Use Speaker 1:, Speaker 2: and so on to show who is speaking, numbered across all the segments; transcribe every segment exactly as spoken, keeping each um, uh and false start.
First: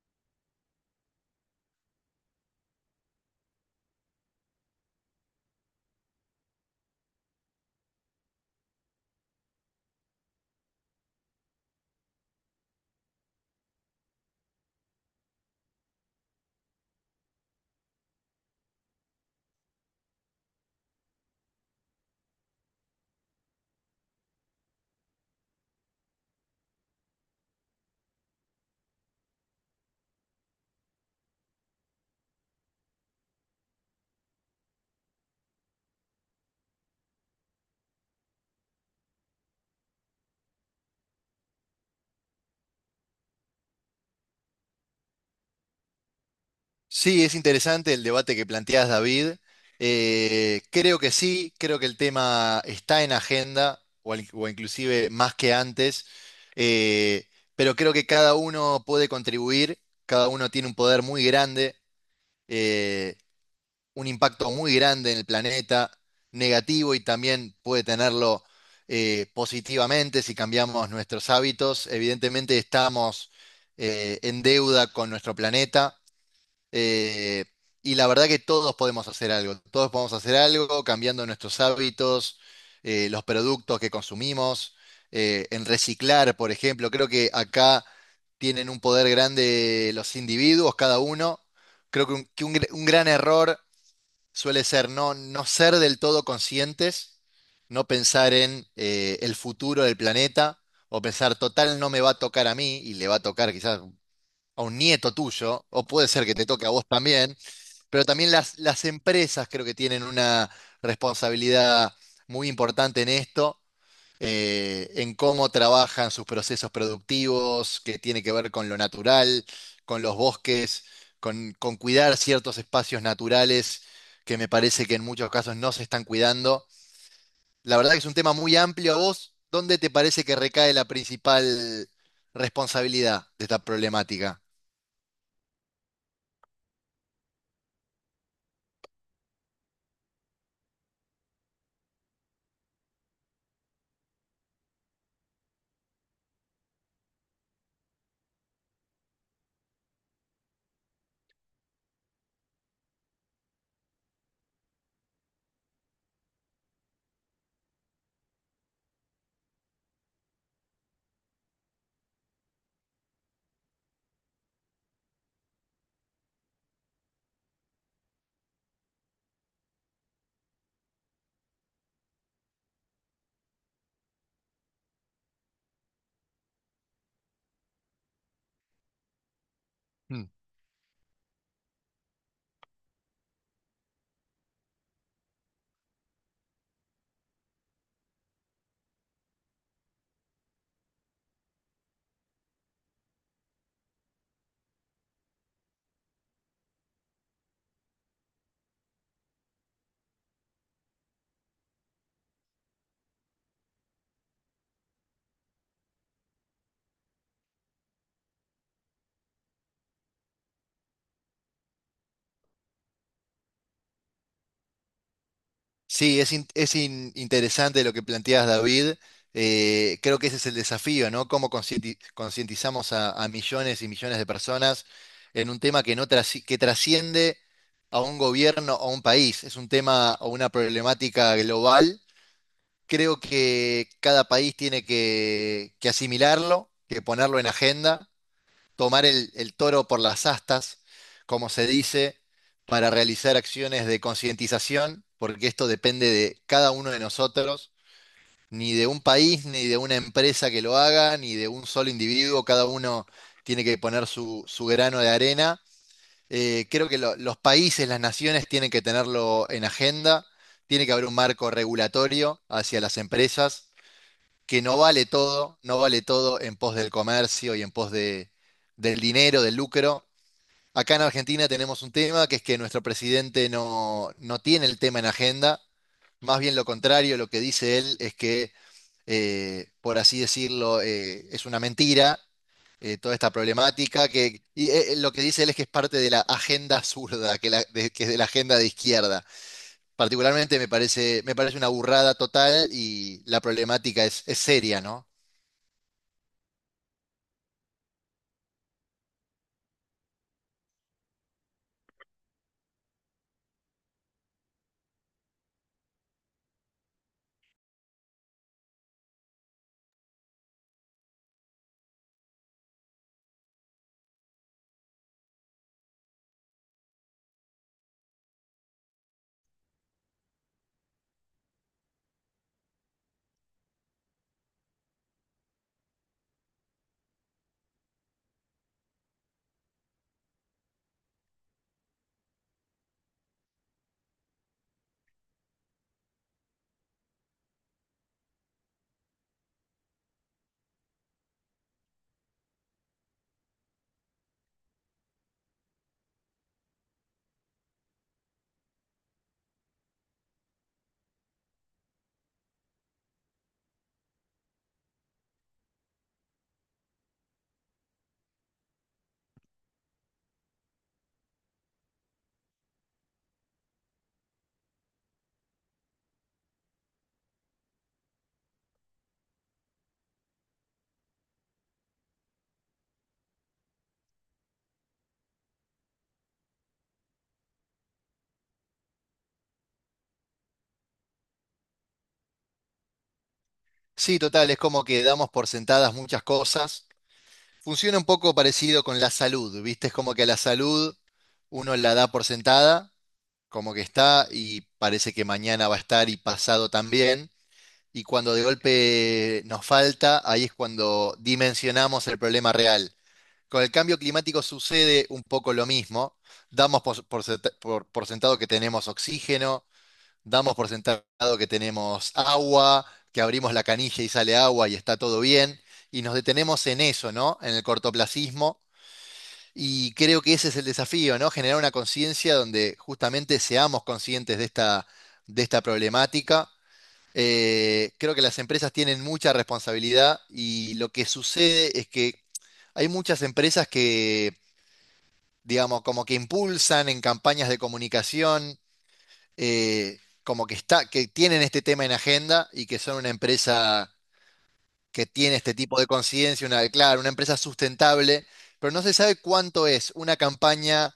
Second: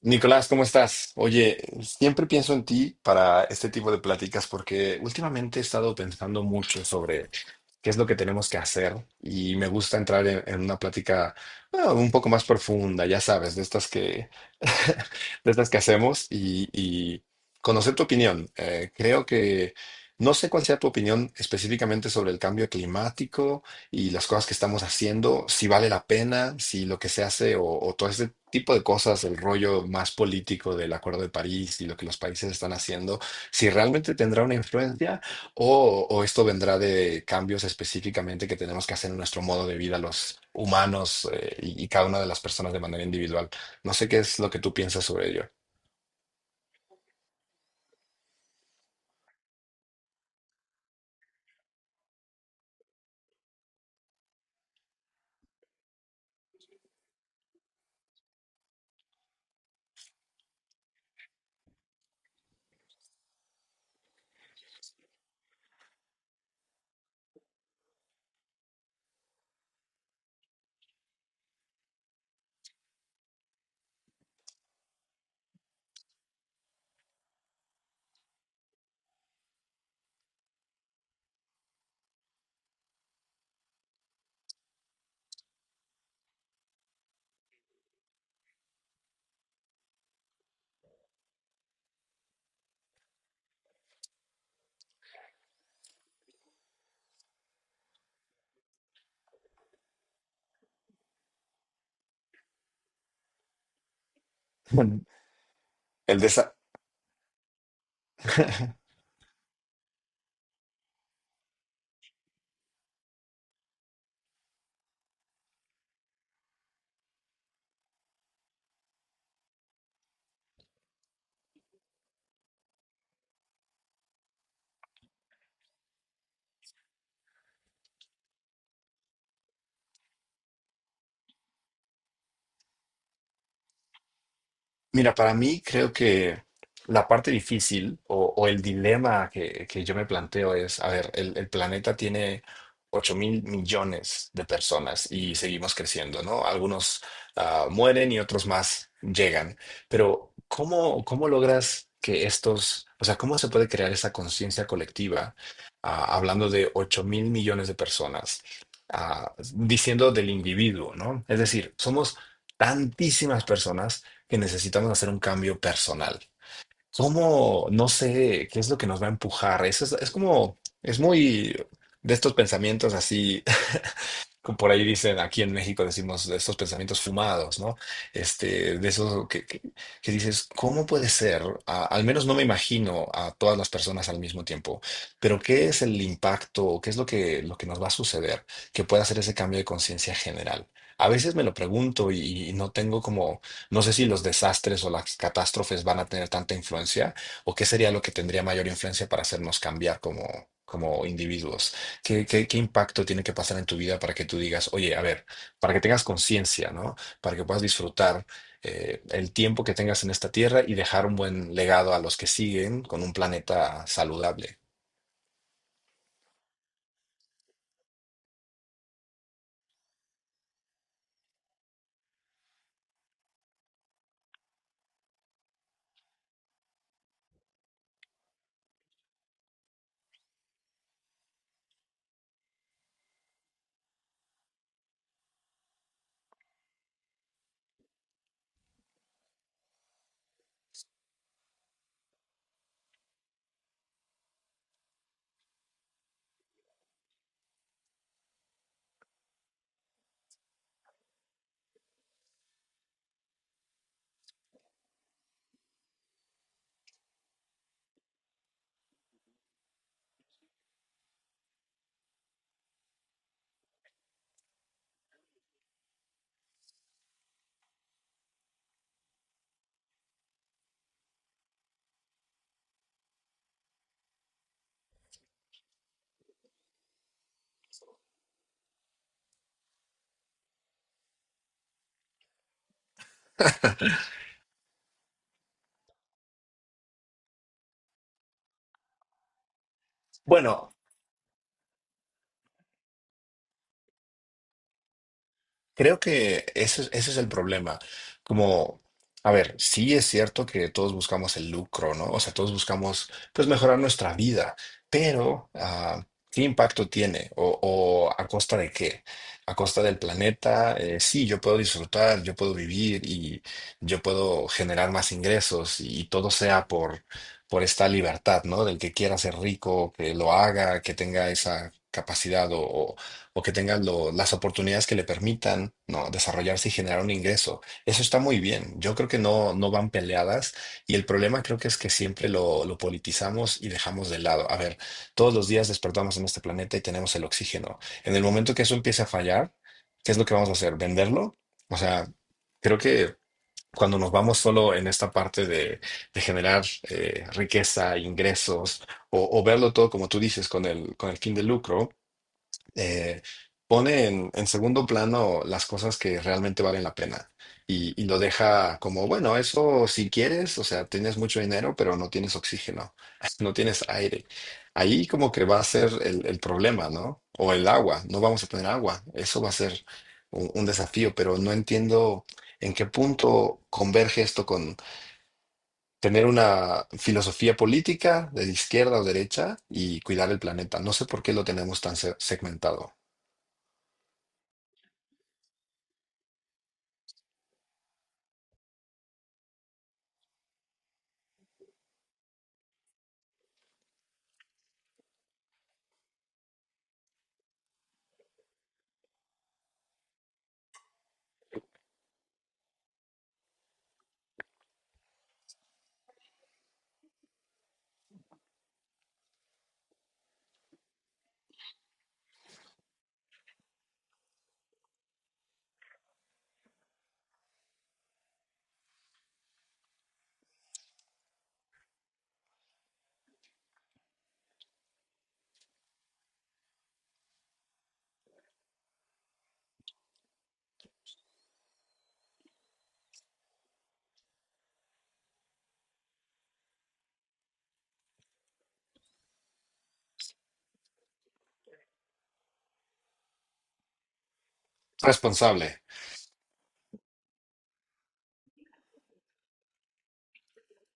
Speaker 1: Nicolás, ¿cómo estás? Oye, siempre pienso en ti para este tipo de pláticas porque últimamente he estado pensando mucho sobre qué es lo que tenemos que hacer. Y me gusta entrar en, en una plática, bueno, un poco más profunda, ya sabes, de estas que, de estas que hacemos y, y conocer tu opinión. Eh, creo que no sé cuál sea tu opinión específicamente sobre el cambio climático y las cosas que estamos haciendo, si vale la pena, si lo que se hace o, o todo ese tipo de cosas, el rollo más político del Acuerdo de París y lo que los países están haciendo, si realmente tendrá una influencia o, o esto vendrá de cambios específicamente que tenemos que hacer en nuestro modo de vida los humanos, eh, y, y cada una de las personas de manera individual. No sé qué es lo que tú piensas sobre ello.
Speaker 2: Sí, es interesante el debate que planteas, David. Eh, creo que sí, creo que el tema está en agenda, o, al- o inclusive más que antes, eh, pero creo que cada uno puede contribuir, cada uno tiene un poder muy grande, eh, un impacto muy grande en el planeta, negativo y también puede tenerlo eh, positivamente si cambiamos nuestros hábitos. Evidentemente estamos eh, en deuda con nuestro planeta eh, y la verdad que todos podemos hacer algo, todos podemos hacer algo cambiando nuestros hábitos, eh, los productos que consumimos, eh, en reciclar, por ejemplo. Creo que acá tienen un poder grande los individuos, cada uno. Creo que un, que un gr- un gran error suele ser no, no ser del todo conscientes, no pensar en eh, el futuro del planeta o pensar, total, no me va a tocar a mí y le va a tocar quizás a un nieto tuyo, o puede
Speaker 1: El,
Speaker 2: ser que te
Speaker 1: desa-
Speaker 2: toque a vos también, pero también las, las empresas creo que tienen una responsabilidad muy importante en esto, eh, en cómo trabajan sus procesos productivos, que tiene que ver con lo natural, con los bosques, con, con cuidar ciertos espacios naturales que me parece que en muchos casos no se están cuidando. La verdad que es un tema muy amplio. ¿A vos dónde te parece que recae la principal responsabilidad de esta problemática?
Speaker 1: Mira, para mí creo que la parte difícil o, o el dilema que, que yo me planteo es, a ver, el, el planeta tiene ocho mil millones de personas y seguimos creciendo, ¿no? Algunos, ah, mueren y otros más llegan, pero ¿cómo, cómo, logras que estos, o sea, cómo se puede crear esa conciencia colectiva, ah, hablando de ocho mil millones de personas, ah, diciendo del individuo, ¿no? Es decir, somos tantísimas personas que necesitamos hacer un cambio personal. ¿Cómo? No sé qué es lo que nos va a empujar. Eso es, es como, es muy de estos pensamientos así, por ahí dicen, aquí en México decimos, de estos pensamientos fumados, ¿no? Este, de esos que, que- que dices, ¿cómo puede ser? A- al menos no me imagino a todas las personas al mismo tiempo, pero ¿qué es el impacto? O ¿qué es lo que, lo que, nos va a suceder que pueda hacer ese cambio de conciencia general? A veces me lo pregunto y, y no tengo como, no sé si los desastres o las catástrofes van a tener tanta influencia o qué sería lo que tendría mayor influencia para hacernos cambiar como, como individuos. ¿Qué, qué, qué impacto tiene que pasar en tu vida para que tú digas, oye, a ver, para que tengas conciencia, ¿no? Para que puedas disfrutar, eh, el tiempo que tengas en esta tierra y dejar un buen legado a los que siguen con un planeta saludable.
Speaker 2: Sí, es, in- es in- interesante lo que planteas, David. Eh, creo que ese es el desafío, ¿no? ¿Cómo concienti- concientizamos a, a millones y millones de personas en un tema que, no trasci- que trasciende a un gobierno o a un país? Es un tema o una problemática global. Creo que cada país tiene que, que asimilarlo, que ponerlo en agenda, tomar el, el toro por las astas, como se dice, para realizar acciones de concientización, porque esto depende de cada uno de nosotros, ni de un país, ni de una empresa que lo haga, ni de un solo individuo; cada uno tiene que poner su, su grano de arena. Eh, creo que lo- los países, las naciones tienen que tenerlo en agenda, tiene que haber un marco regulatorio hacia las empresas, que no vale todo, no vale todo en pos del comercio y en pos de, del dinero, del lucro. Acá en Argentina tenemos un tema que es que nuestro presidente no, no tiene el tema en agenda, más bien lo contrario, lo que dice él es que, eh, por así decirlo, eh, es una mentira eh, toda esta problemática, que y, eh, eh, lo que dice él es que es parte de la agenda zurda, que, la- de- que es de la agenda de izquierda. Particularmente me
Speaker 1: Bueno,
Speaker 2: parece, me parece una burrada total y la problemática es, es seria, ¿no?
Speaker 1: creo que ese, es- ese es el problema. Como, a ver, sí es cierto que todos buscamos el lucro, ¿no? O sea, todos buscamos, pues, mejorar nuestra vida, pero, ah, ¿qué impacto tiene? ¿O o a costa de qué? A costa del planeta. Eh, sí, yo puedo disfrutar, yo puedo vivir y yo puedo generar más ingresos, y todo sea por, por esta libertad, ¿no? Del que quiera ser rico, que lo haga, que tenga esa capacidad o o que tenga lo- las oportunidades que le permitan, ¿no?, desarrollarse y generar un ingreso. Eso está muy bien. Yo creo que no, no van peleadas, y el problema creo que es que siempre lo, lo politizamos y dejamos de lado. A ver, todos los días despertamos en este planeta y tenemos el oxígeno. En el momento que eso empiece a fallar, ¿qué es lo que vamos a hacer? ¿Venderlo? O sea, creo que cuando nos vamos solo en esta parte de, de generar, eh, riqueza, ingresos, o, o verlo todo como tú dices, con el, con el fin de lucro, eh, pone en, en segundo plano las cosas que realmente valen la pena, y, y lo deja como, bueno, eso si quieres, o sea, tienes mucho dinero, pero no tienes oxígeno, no tienes aire. Ahí como que va a ser el, el problema, ¿no? O el agua, no vamos a tener agua, eso va a ser un, un desafío, pero no entiendo en qué punto converge esto con tener una filosofía política de izquierda o derecha y cuidar el planeta. No sé por qué lo tenemos tan se- segmentado.
Speaker 2: Sí, total, es como que damos por sentadas muchas cosas. Funciona un poco parecido con la salud, ¿viste? Es como que a la salud uno la da por sentada, como que está y parece que mañana va a estar y pasado también. Y cuando de golpe nos falta, ahí es cuando dimensionamos el problema real. Con el cambio climático sucede un poco lo mismo. Damos por, por senta- por- por sentado que tenemos oxígeno, damos por sentado que tenemos agua, que abrimos la canilla y sale agua y está todo bien y nos detenemos en eso, ¿no? En el cortoplacismo. Y creo que ese es el desafío, ¿no? Generar una conciencia donde justamente seamos conscientes de esta, de esta problemática. Eh, creo que las empresas tienen mucha responsabilidad y lo que sucede es que hay muchas empresas que, digamos, como que impulsan en campañas de comunicación, eh, como que está, que tienen este tema en agenda y que son una empresa que tiene este
Speaker 1: Responsable.
Speaker 2: tipo de conciencia, una, claro, una empresa sustentable, pero no se sabe cuánto es una campaña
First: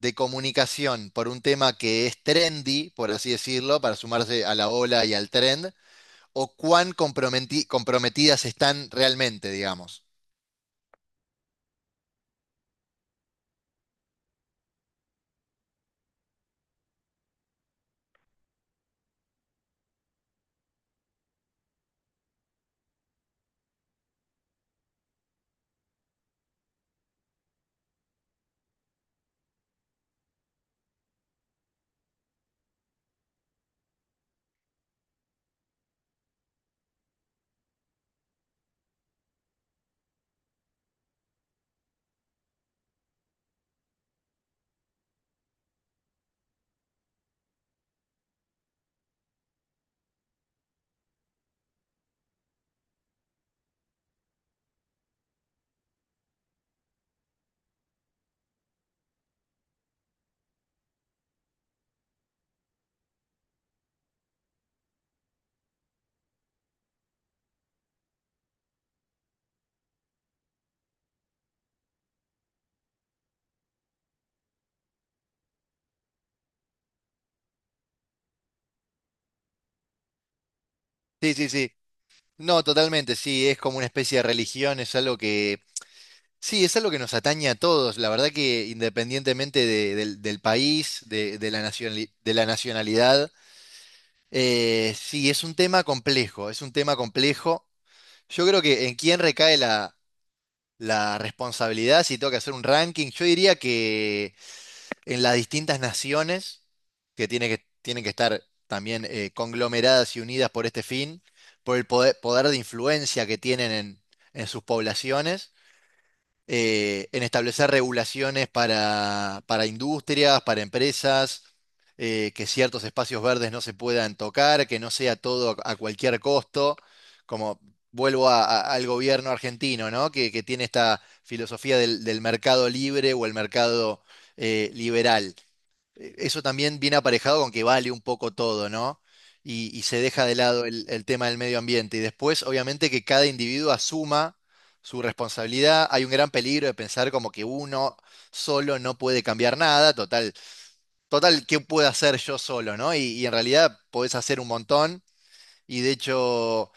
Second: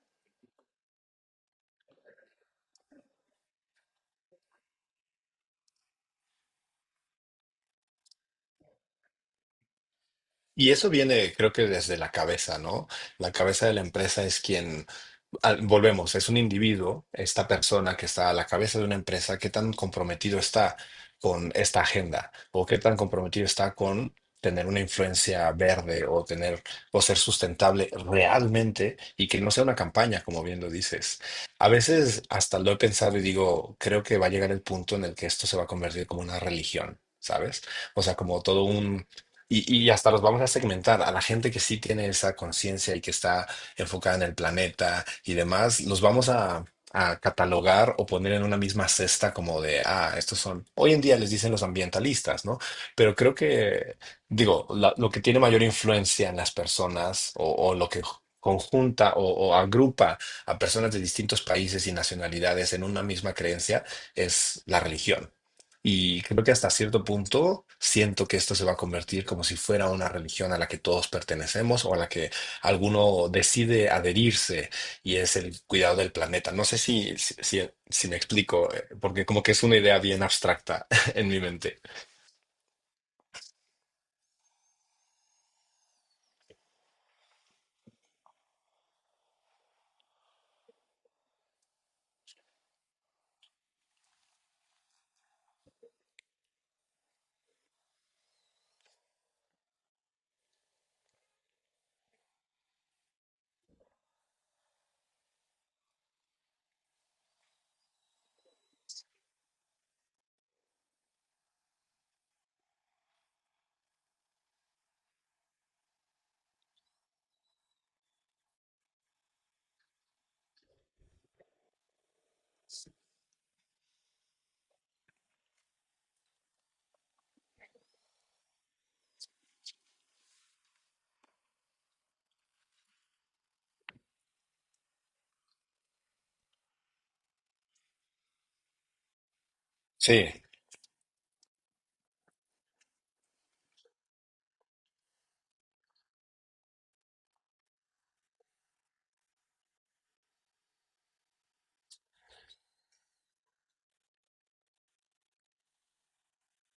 Speaker 2: de comunicación por un tema que es trendy, por así decirlo, para sumarse a la ola y al trend, o cuán comprometi- comprometidas están realmente, digamos.
Speaker 1: Y eso viene, creo que desde la cabeza, ¿no? La cabeza de la empresa es quien, al- volvemos, es un individuo, esta persona que está a la cabeza de una empresa, qué tan comprometido está con esta agenda, o qué tan comprometido está con tener una influencia verde, o tener o ser sustentable realmente, y que no sea una campaña, como bien lo dices. A veces hasta lo he pensado y digo, creo que va a llegar el punto en el que esto se va a convertir como una religión, ¿sabes? O sea, como todo un... Y, y, hasta los vamos a segmentar, a la gente que sí tiene esa conciencia y que está enfocada en el planeta y demás, los vamos a, a catalogar o poner en una misma cesta como de, ah, estos son, hoy en día les dicen los ambientalistas, ¿no? Pero creo que, digo, la- lo que tiene mayor influencia en las personas, o, o lo que conjunta, o, o agrupa a personas de distintos países y nacionalidades en una misma creencia, es la religión. Y creo que hasta cierto punto siento que esto se va a convertir como si fuera una religión a la que todos pertenecemos, o a la que alguno decide adherirse, y es el cuidado del planeta. No sé si, si, si- si me explico, eh, porque como que es una idea bien abstracta en
Speaker 2: Sí,
Speaker 1: mi
Speaker 2: sí, sí.
Speaker 1: mente.
Speaker 2: No, totalmente, sí, es como una especie de religión, es algo que, sí, es algo que nos atañe a todos, la verdad que independientemente de- del, del país, de, de la nacionali- de la nacionalidad, eh, sí, es un tema complejo, es un tema complejo. Yo creo que en quién recae la la responsabilidad, si tengo que hacer un ranking, yo diría que en las distintas naciones que, tiene que tienen que estar también eh, conglomeradas y unidas por este fin, por el poder, poder de influencia que tienen en, en sus poblaciones, eh, en establecer regulaciones para, para industrias, para empresas, eh, que ciertos espacios verdes no se puedan tocar, que no sea todo a, a cualquier costo, como vuelvo a- a- al gobierno argentino, ¿no? Que, que tiene esta filosofía del, del mercado libre o el mercado eh, liberal. Eh, eso también viene aparejado con que vale un poco todo, ¿no? Y, y se
Speaker 1: Sí,
Speaker 2: deja de lado el, el tema del medio ambiente. Y después, obviamente, que cada individuo asuma su responsabilidad. Hay un gran peligro de pensar como que uno solo no puede cambiar nada. Total, total, ¿qué puedo hacer yo solo, ¿no? Y, y en realidad podés hacer un montón. Y de hecho,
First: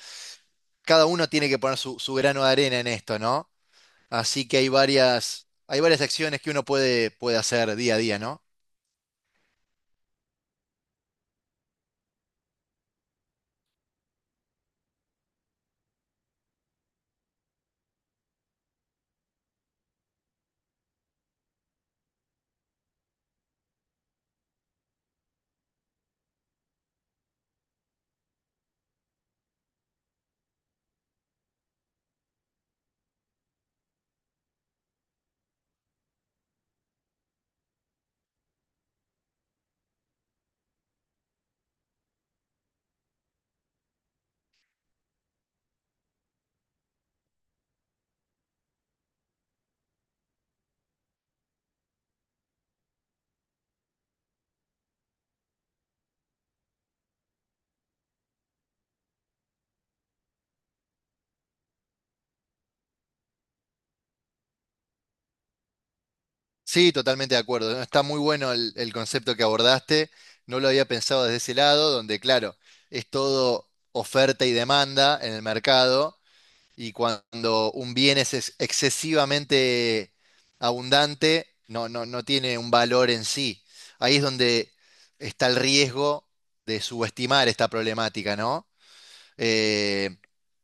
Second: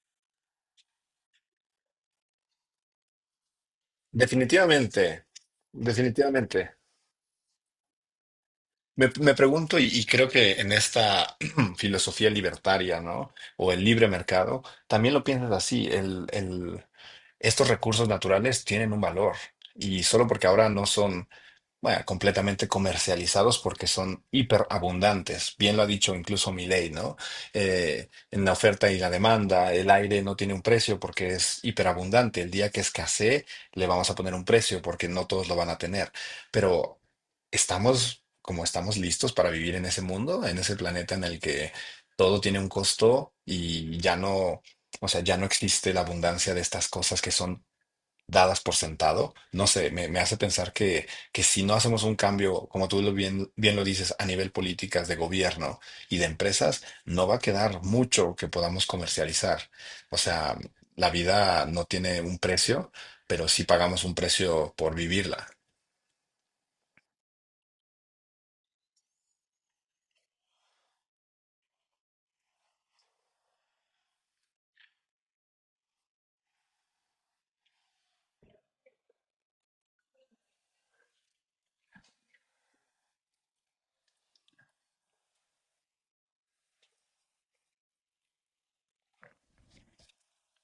Speaker 2: cada uno tiene que poner su, su grano de arena en esto, ¿no? Así que hay
Speaker 1: definitivamente,
Speaker 2: varias, hay varias acciones que uno
Speaker 1: definitivamente.
Speaker 2: puede, puede hacer día a día, ¿no?
Speaker 1: Me, me pregunto, y, y creo que en esta filosofía libertaria, ¿no? O el libre mercado, también lo piensas así, el, el- estos recursos naturales tienen un valor, y solo porque ahora no son, bueno, completamente comercializados, porque son hiperabundantes. Bien lo ha dicho incluso Milei, ¿no? Eh, en la oferta y la demanda, el aire no tiene un precio porque es hiperabundante. El día que escasee, le vamos a poner un precio porque no todos lo van a tener. Pero estamos, como, estamos listos para vivir en ese mundo, en ese planeta en el que todo tiene un costo, y ya no, o sea, ya no existe la abundancia de estas cosas que son dadas por sentado. No sé, me, me hace pensar que, que si no hacemos un cambio, como tú lo bien, bien lo dices, a nivel políticas de gobierno y de empresas, no va a quedar mucho que podamos comercializar. O sea, la vida no tiene un precio, pero sí pagamos un precio por vivirla.
Speaker 2: Sí, totalmente de acuerdo. ¿No? Está muy bueno el, el concepto que abordaste. No lo había pensado desde ese lado, donde, claro, es todo oferta y demanda en el mercado, y cuando un bien es ex- excesivamente abundante, no, no, no tiene un valor en sí. Ahí es donde está el riesgo de subestimar esta problemática, ¿no? eh,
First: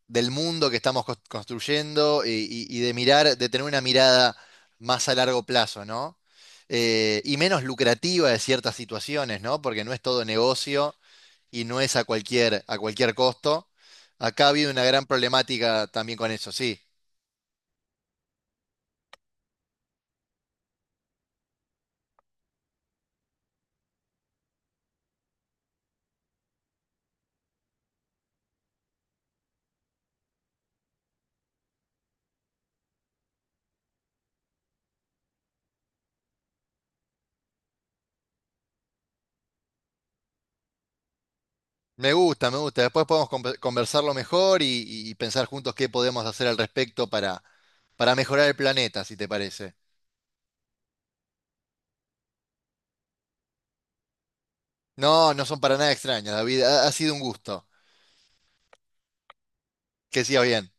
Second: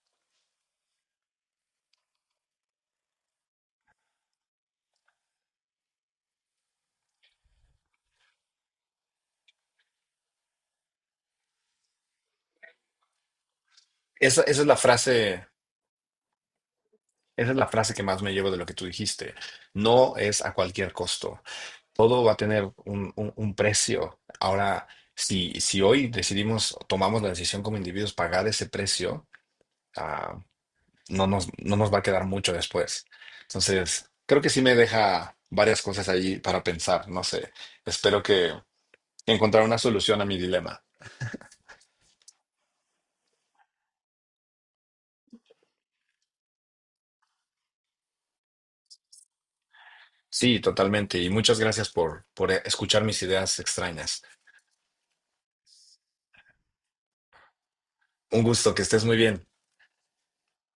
Speaker 2: del mundo que estamos cos- construyendo y, y- y de mirar, de tener una mirada más a largo plazo, ¿no? Eh, y menos lucrativa de ciertas situaciones, ¿no? Porque no es todo negocio y no es a cualquier, a cualquier costo.
Speaker 1: Esa,
Speaker 2: Acá ha
Speaker 1: esa es
Speaker 2: habido
Speaker 1: la
Speaker 2: una gran
Speaker 1: frase,
Speaker 2: problemática también con eso, sí.
Speaker 1: esa es la frase que más me llevo de lo que tú dijiste. No es a cualquier costo. Todo va a tener un, un- un precio. Ahora, si, si hoy decidimos, tomamos la decisión como individuos pagar ese precio, ah, no nos, no nos va a quedar mucho después. Entonces, creo que sí me deja varias cosas ahí para pensar. No sé, espero que encontrar una solución a mi dilema.
Speaker 2: Me gusta, me gusta. Después podemos con- conversarlo mejor y, y- y pensar juntos qué podemos hacer al respecto para, para mejorar el planeta, si te parece.
Speaker 1: Sí, totalmente. Y muchas gracias por, por escuchar mis ideas extrañas.
Speaker 2: No, no son para nada extrañas, David. Ha, ha sido un gusto.
Speaker 1: Un gusto, que estés muy bien.
Speaker 2: Que sigas bien.